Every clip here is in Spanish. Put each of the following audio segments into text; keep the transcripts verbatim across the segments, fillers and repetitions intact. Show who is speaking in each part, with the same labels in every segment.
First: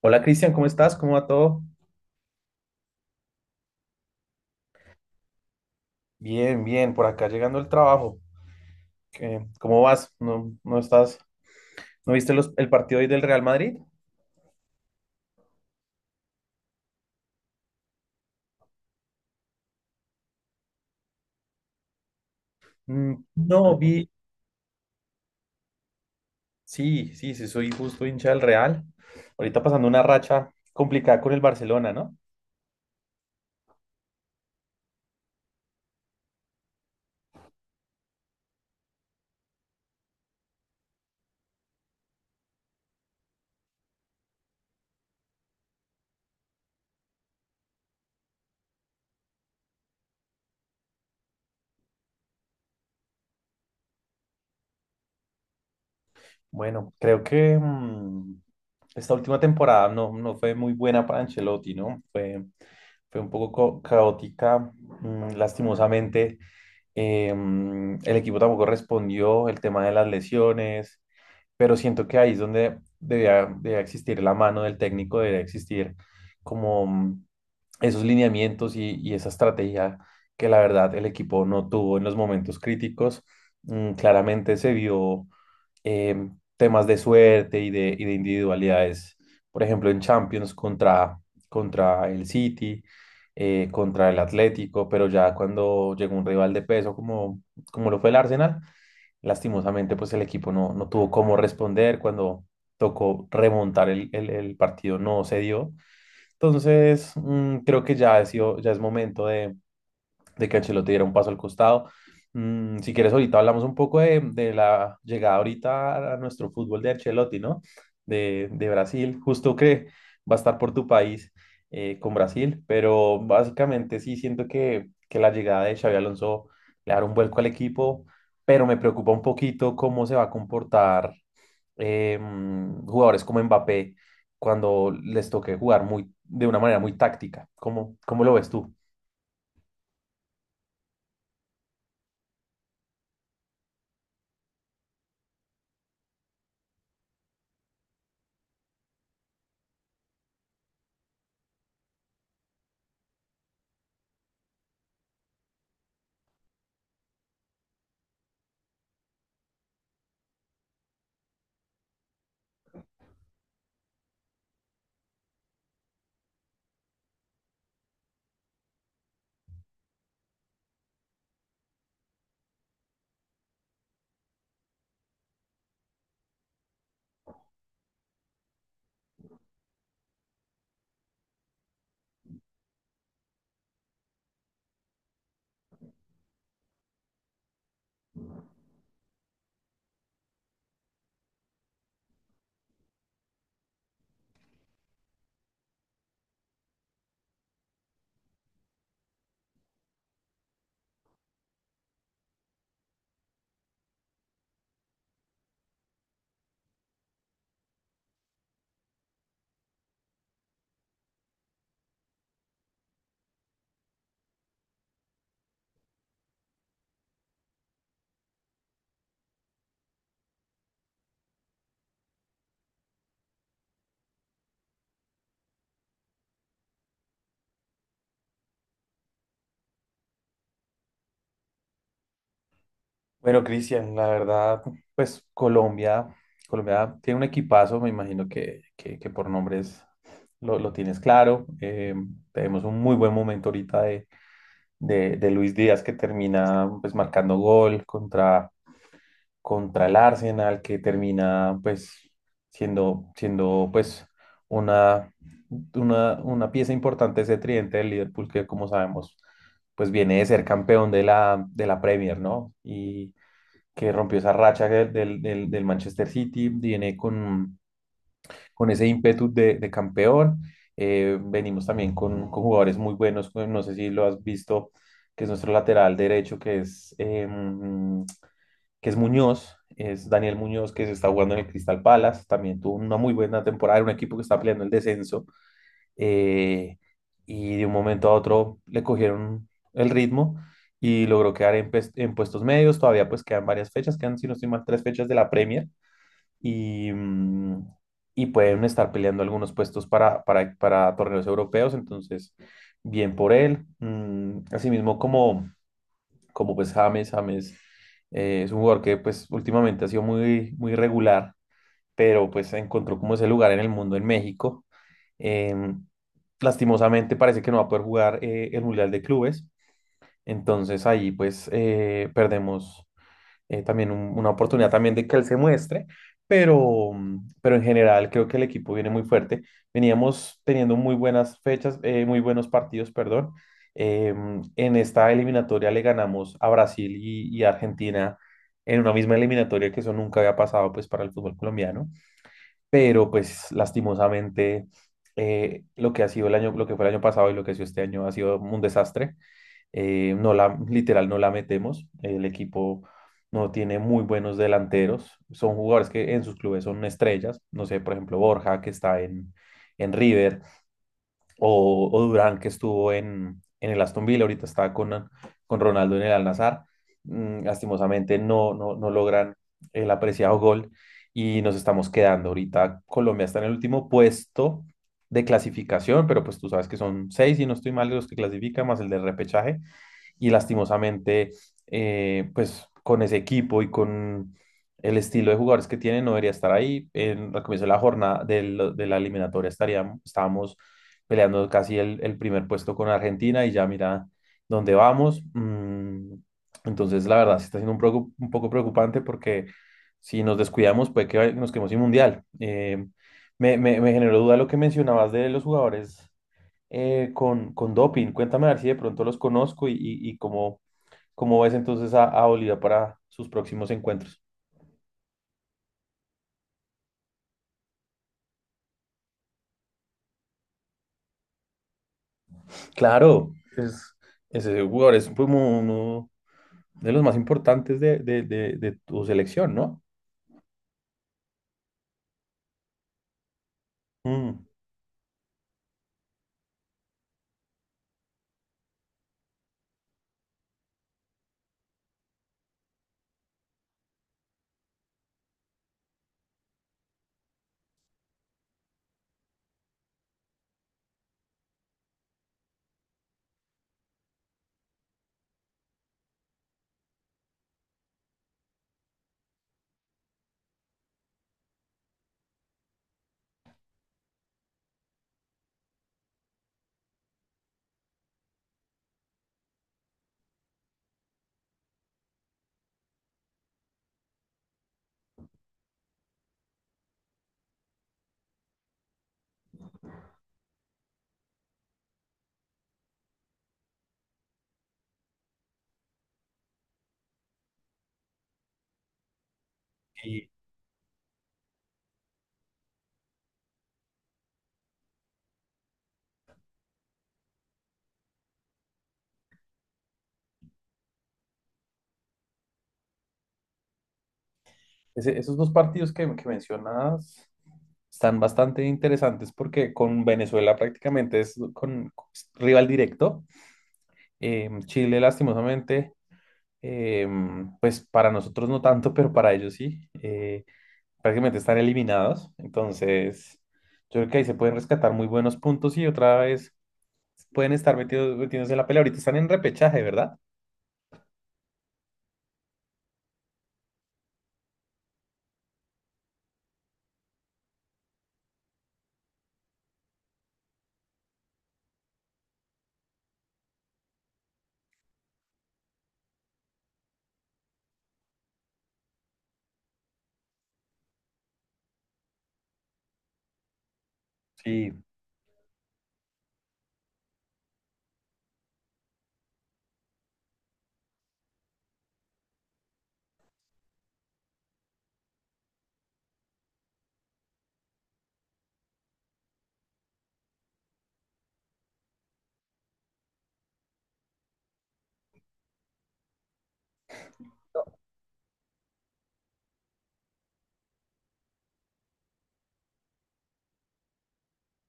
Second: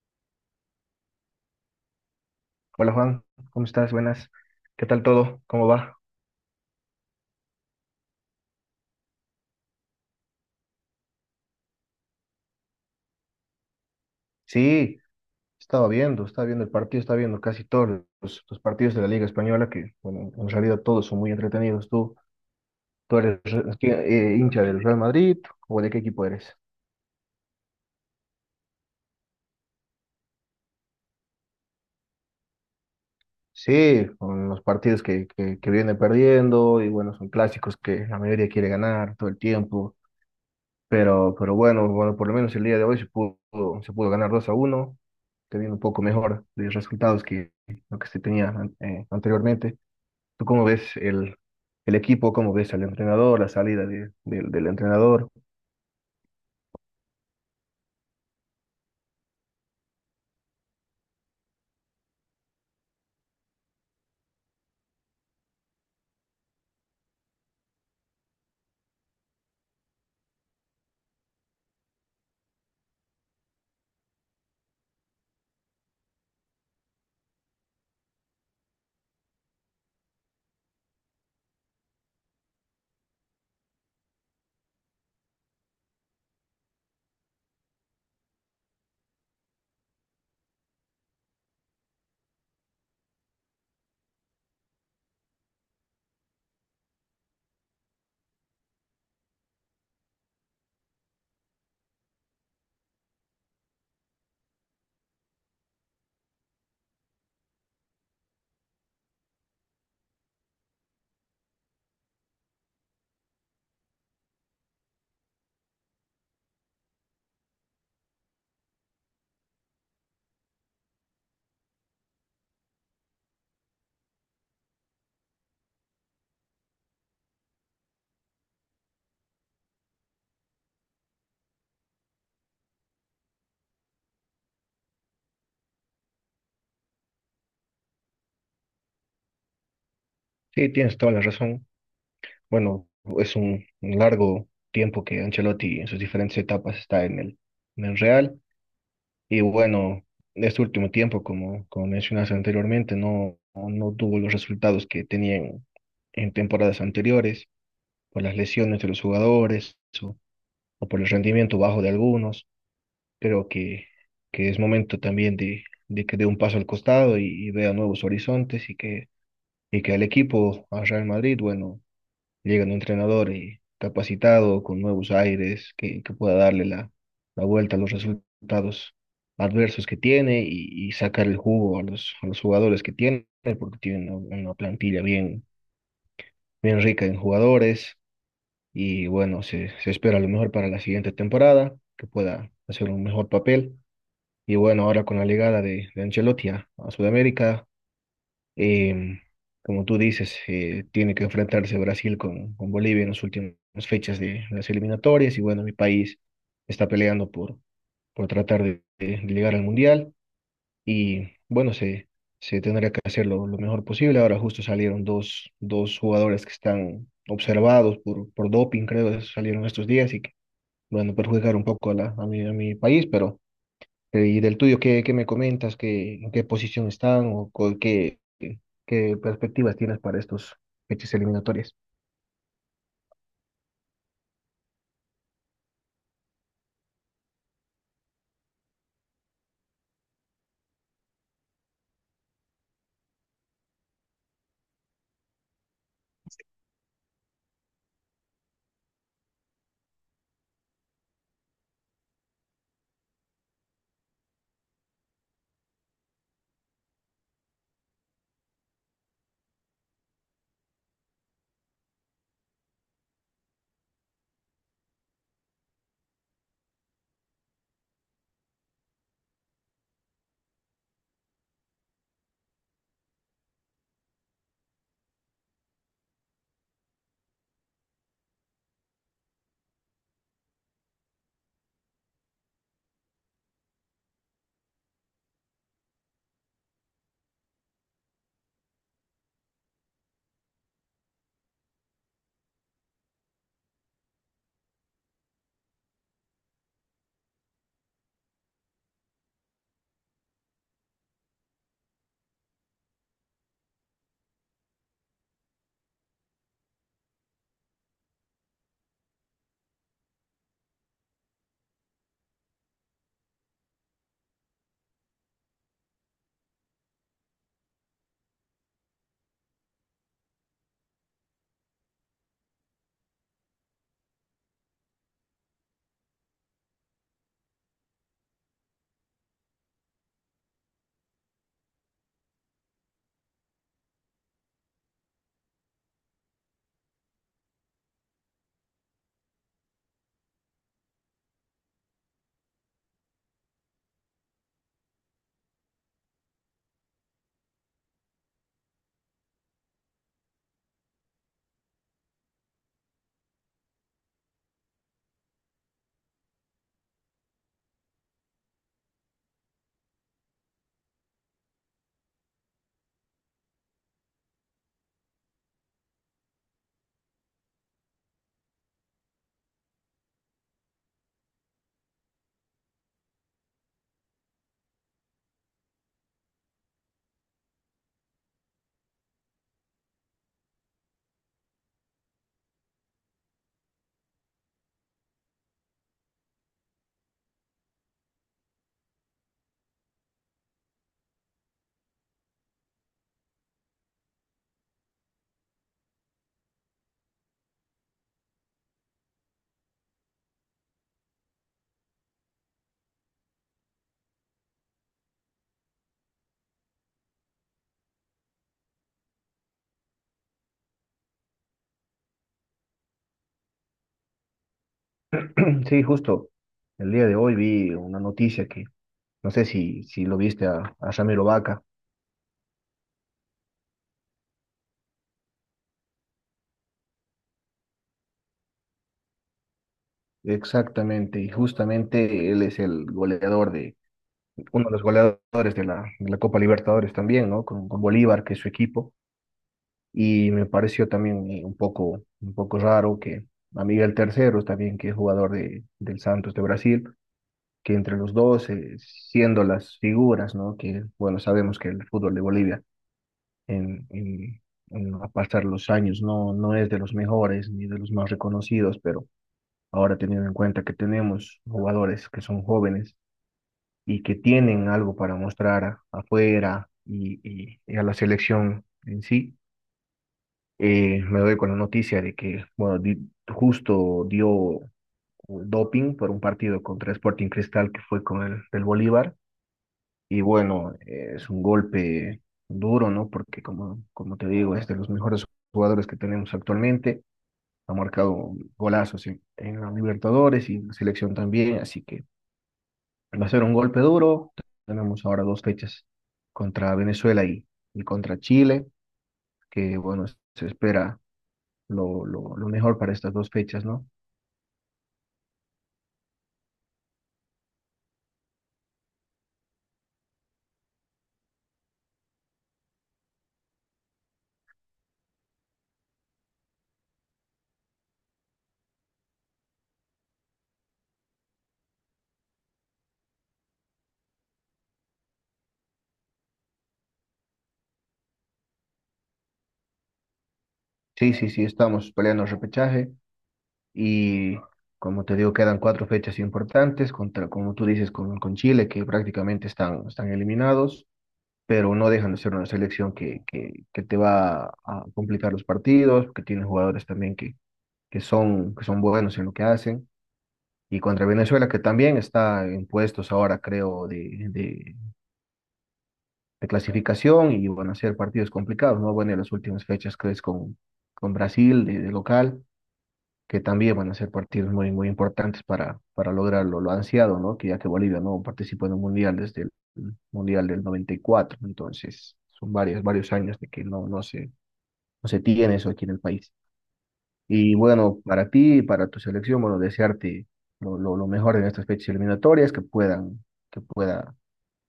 Speaker 1: Hola Cristian, ¿cómo estás? ¿Cómo va todo?
Speaker 2: Hola Juan, ¿cómo estás? Buenas. ¿Qué tal todo? ¿Cómo va?
Speaker 1: Bien, bien, por acá llegando el trabajo. ¿Qué- ¿Cómo vas? ¿No, no estás? ¿No viste los- el partido hoy del Real Madrid?
Speaker 2: Sí, estaba viendo, estaba viendo el partido, estaba viendo casi todos los, los partidos de la Liga Española, que bueno, en realidad todos son muy entretenidos. ¿Tú, tú
Speaker 1: Mm,
Speaker 2: eres
Speaker 1: no, vi.
Speaker 2: re- eh, hincha del Real Madrid o de qué equipo eres?
Speaker 1: Sí, sí, sí, soy justo hincha del Real. Ahorita pasando una racha complicada con el Barcelona, ¿no?
Speaker 2: Sí, con los partidos que, que, que viene perdiendo y bueno, son clásicos que la mayoría quiere ganar todo el tiempo. Pero, pero bueno, bueno, por lo menos el día de hoy se pudo, se pudo ganar dos a uno, que viene un poco mejor de resultados que lo que se tenía an- eh, anteriormente. ¿Tú cómo ves el, el equipo? ¿Cómo ves al entrenador? La salida de- del del entrenador.
Speaker 1: Bueno, creo que mm, esta última temporada no, no fue muy buena para Ancelotti, ¿no? Fue, fue un poco co- caótica, mm, lastimosamente. Eh, mm, el equipo tampoco respondió, el tema de las lesiones. Pero siento que ahí es donde debía, debía existir la mano del técnico, debía existir como mm, esos lineamientos y, y esa estrategia que la verdad el equipo no tuvo en los momentos críticos. Mm, claramente se vio eh, temas de suerte y de, y de individualidades, por ejemplo, en Champions contra, contra el City. Eh, contra el Atlético, pero ya cuando llegó un rival de peso como, como lo fue el Arsenal. Lastimosamente, pues el equipo no, no tuvo cómo responder cuando tocó remontar el, el- el partido, no se dio. Entonces, mm, creo que ya, ha sido- ya es momento de de que Ancelotti diera un paso al costado. Mm, si quieres, ahorita hablamos un poco de, de la llegada ahorita a nuestro fútbol de Ancelotti, ¿no? De, de Brasil, justo que va a estar por tu país, eh, con Brasil, pero básicamente sí siento que, que la llegada de Xabi Alonso le dará un vuelco al equipo, pero me preocupa un poquito cómo se va a comportar, eh, jugadores como Mbappé cuando les toque jugar muy, de una manera muy táctica. ¿Cómo, cómo lo ves tú?
Speaker 2: Sí, tienes toda la razón. Bueno, es un un largo tiempo que Ancelotti, en sus diferentes etapas, está en el, en el Real. Y bueno, este último tiempo, como como mencionaste anteriormente, no, no tuvo los resultados que tenían en temporadas anteriores, por las lesiones de los jugadores o por el rendimiento bajo de algunos. Creo que, que es momento también de, de que dé un paso al costado, y, y vea nuevos horizontes, y que, y que el equipo, a Real Madrid, bueno, llega un entrenador y capacitado, con nuevos aires, que, que pueda darle la, la vuelta a los resultados adversos que tiene, y, y sacar el jugo a los, a los jugadores que tiene, porque tiene una, una plantilla bien, bien rica en jugadores, y bueno, se, se espera lo mejor para la siguiente temporada, que pueda hacer un mejor papel. Y bueno, ahora con la llegada de, de Ancelotti a a Sudamérica, Em, como tú dices, eh, tiene que enfrentarse Brasil con, con Bolivia en las últimas fechas de las eliminatorias, y bueno, mi país está peleando por, por tratar de, de llegar al Mundial, y bueno, se, se tendrá que hacer lo, lo mejor posible. Ahora justo salieron dos, dos jugadores que están observados por, por doping, creo, salieron estos días, y que, bueno, perjudicar un poco a, la, a mi, a mi país, pero. Eh, Y del tuyo, ¿qué, qué me comentas? ¿Qué, en qué posición están, o co- qué, qué qué perspectivas tienes para estos fechas eliminatorias?
Speaker 1: Bueno, Cristian, la verdad, pues Colombia, Colombia tiene un equipazo, me imagino que, que, que por nombres lo, lo tienes claro. Eh, tenemos un muy buen momento ahorita de, de, de Luis Díaz que termina pues marcando gol contra, contra el Arsenal, que termina pues siendo, siendo pues una, una, una pieza importante ese tridente del Liverpool que como sabemos pues viene de ser campeón de la, de la Premier, ¿no? Y que rompió esa racha del, del- del- del Manchester City, viene con, con ese ímpetu de, de campeón. Eh, venimos también con, con jugadores muy buenos, pues, no sé si lo has visto, que es nuestro lateral derecho, que es, em, que es Muñoz, es Daniel Muñoz, que se está jugando en el Crystal Palace, también tuvo una muy buena temporada, en un equipo que está peleando el descenso, eh, y de un momento a otro le cogieron el ritmo y logró quedar en, pues- en puestos medios. Todavía pues quedan varias fechas, quedan si no estoy mal tres fechas de la Premier y, mm, y pueden estar peleando algunos puestos para, para, para torneos europeos, entonces bien por él. Mm, asimismo como, como pues James, James eh, es un jugador que pues últimamente ha sido muy, muy regular, pero pues encontró como ese lugar en el mundo en México. Em, Lastimosamente parece que no va a poder jugar, eh, el Mundial de Clubes, entonces ahí pues eh, perdemos eh, también un- una oportunidad también de que él se muestre, pero, mm, pero en general creo que el equipo viene muy fuerte. Veníamos teniendo muy buenas fechas, eh, muy buenos partidos, perdón. Em, en esta eliminatoria le ganamos a Brasil y, y Argentina en una misma eliminatoria que eso nunca había pasado pues para el fútbol colombiano, pero pues lastimosamente, eh, lo que ha sido el año, lo que fue el año pasado y lo que ha sido este año ha sido un desastre. Eh, no la, literal, no la metemos. El equipo no tiene muy buenos delanteros. Son jugadores que en sus clubes son estrellas. No sé, por ejemplo, Borja, que está en, en River, o, o Durán que estuvo en, en el Aston Villa, ahorita está con, con Ronaldo en el Al-Nassr. Mm, lastimosamente no, no, no logran el apreciado gol y nos estamos quedando. Ahorita Colombia está en el último puesto de clasificación, pero pues tú sabes que son seis, y no estoy mal, de los que clasifican, más el de repechaje, y lastimosamente, eh, pues con ese equipo y con el estilo de jugadores que tiene, no debería estar ahí. En, al comienzo de la jornada del- de la eliminatoria estaríamos, estábamos peleando casi el, el primer puesto con Argentina, y ya mira dónde vamos. Mm, entonces, la verdad, sí está siendo un, preocu- un poco preocupante porque si nos descuidamos puede que nos quedemos sin mundial. Eh, me, me, me generó duda lo que mencionabas de los jugadores, eh, con, con doping. Cuéntame a ver si de pronto los conozco y, y, y cómo, cómo ves entonces a, a Bolívar para sus próximos encuentros.
Speaker 2: Sí, justo el día de hoy vi una noticia que no sé si, si lo viste a, a Ramiro Vaca.
Speaker 1: Claro, es, ese jugador es como uno de los más importantes de, de, de, de tu selección, ¿no?
Speaker 2: Exactamente, y justamente él es el goleador de,
Speaker 1: Mm.
Speaker 2: uno de los goleadores de la, de la Copa Libertadores también, ¿no? Con, con Bolívar, que es su equipo. Y me pareció también, eh, un poco, un poco raro que a Miguel Terceros, también, que es jugador de, del Santos de Brasil, que entre los dos, eh, siendo las figuras, ¿no? Que, bueno, sabemos que el fútbol de Bolivia, en, en, en a pasar los años, no, no es de los mejores ni de los más reconocidos, pero ahora, teniendo en cuenta que tenemos jugadores que son jóvenes y que tienen algo para mostrar a- afuera, y, y- y a la selección en sí, eh, me doy con la noticia de que, bueno, di- justo dio, eh, doping por un partido contra Sporting Cristal, que fue con el del Bolívar. Y bueno, eh, es un golpe duro, ¿no? Porque, como, como te digo, es de los mejores jugadores que tenemos actualmente. Ha marcado golazos en, en la
Speaker 1: Y
Speaker 2: Libertadores y en la selección también, así que va a ser un golpe duro. Tenemos ahora dos fechas contra Venezuela y, y contra Chile, que, bueno, se espera lo, lo, lo mejor para estas dos fechas, ¿no?
Speaker 1: ese- esos dos partidos que, que mencionas están bastante interesantes porque con Venezuela prácticamente es con rival directo. Eh, Chile, lastimosamente, eh, pues para nosotros no tanto, pero para ellos sí. Eh, prácticamente están eliminados. Entonces, yo creo que ahí se pueden rescatar muy buenos puntos, y otra vez pueden estar metidos, metiéndose en la pelea. Ahorita están en repechaje, ¿verdad?
Speaker 2: Sí, sí, sí, estamos peleando el repechaje. Y como te digo, quedan cuatro fechas importantes, contra, como tú dices, con, con Chile, que prácticamente están, están eliminados, pero no dejan de ser una selección que, que, que te va a complicar los partidos, que tiene jugadores también que, que son, que son buenos en lo que hacen. Y contra Venezuela, que también está en puestos ahora, creo, de,
Speaker 1: Sí,
Speaker 2: de, de clasificación, y van a ser partidos complicados, ¿no? Bueno, en las últimas fechas, crees, con, con Brasil de de local, que también van a ser partidos muy, muy importantes para, para lograrlo, lo ansiado, ¿no? Que ya que Bolivia no participó en un mundial desde el mundial del noventa y cuatro, entonces son varios, varios años de que no, no se, no se tiene eso aquí en el país. Y bueno, para ti y para tu selección, bueno, desearte lo, lo, lo mejor en estas fechas eliminatorias, que puedan, que pueda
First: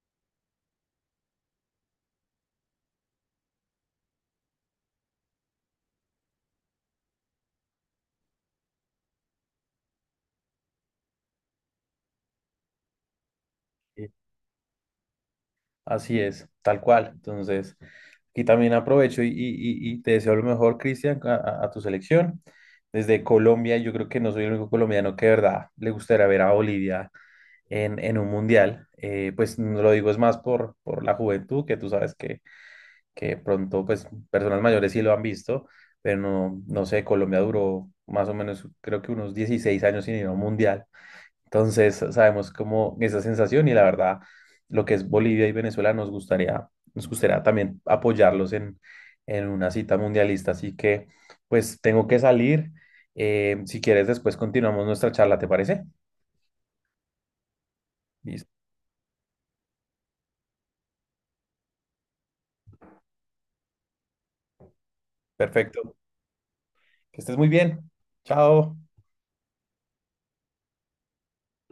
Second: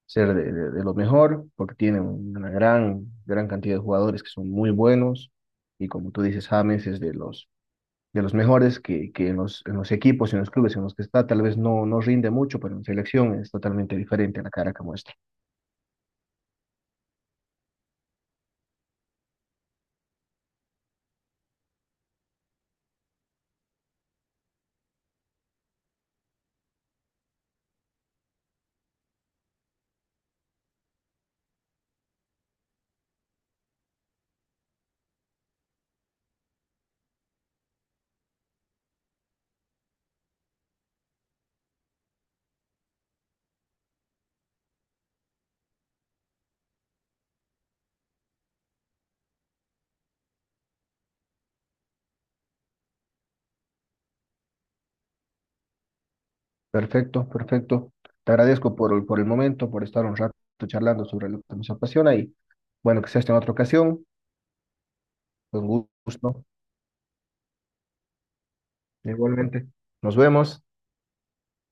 Speaker 2: ser de, de- de lo mejor, porque tienen una gran, gran cantidad de jugadores que son muy buenos, y como tú dices, James es de los de los mejores, que, que en los, en los equipos, en los clubes en los que está, tal vez no, no rinde mucho, pero en selección es totalmente
Speaker 1: sí,
Speaker 2: diferente a la cara que muestra.
Speaker 1: así es, tal cual. Entonces, aquí también aprovecho y, y- y- y te deseo lo mejor, Cristian, a, a- a tu selección. Desde Colombia, yo creo que no soy el único colombiano que de verdad le gustaría ver a Bolivia en, en un mundial. Eh, pues no lo digo es más por, por la juventud, que tú sabes que, que pronto pues personas mayores sí lo han visto, pero no, no sé, Colombia duró más o menos creo que unos dieciséis años sin ir a un mundial. Entonces sabemos cómo esa sensación, y la verdad lo que es Bolivia y Venezuela nos gustaría, nos gustaría también apoyarlos en, en una cita mundialista. Así que pues tengo que salir. Eh, si quieres después continuamos nuestra charla, ¿te parece?
Speaker 2: Perfecto, perfecto. Te
Speaker 1: Listo.
Speaker 2: agradezco por, el- por el momento, por estar un rato charlando sobre lo que nos apasiona, y bueno, que sea esta en otra ocasión. Con
Speaker 1: Perfecto.
Speaker 2: gusto.
Speaker 1: Que estés muy bien. Chao.
Speaker 2: Igualmente. Nos vemos.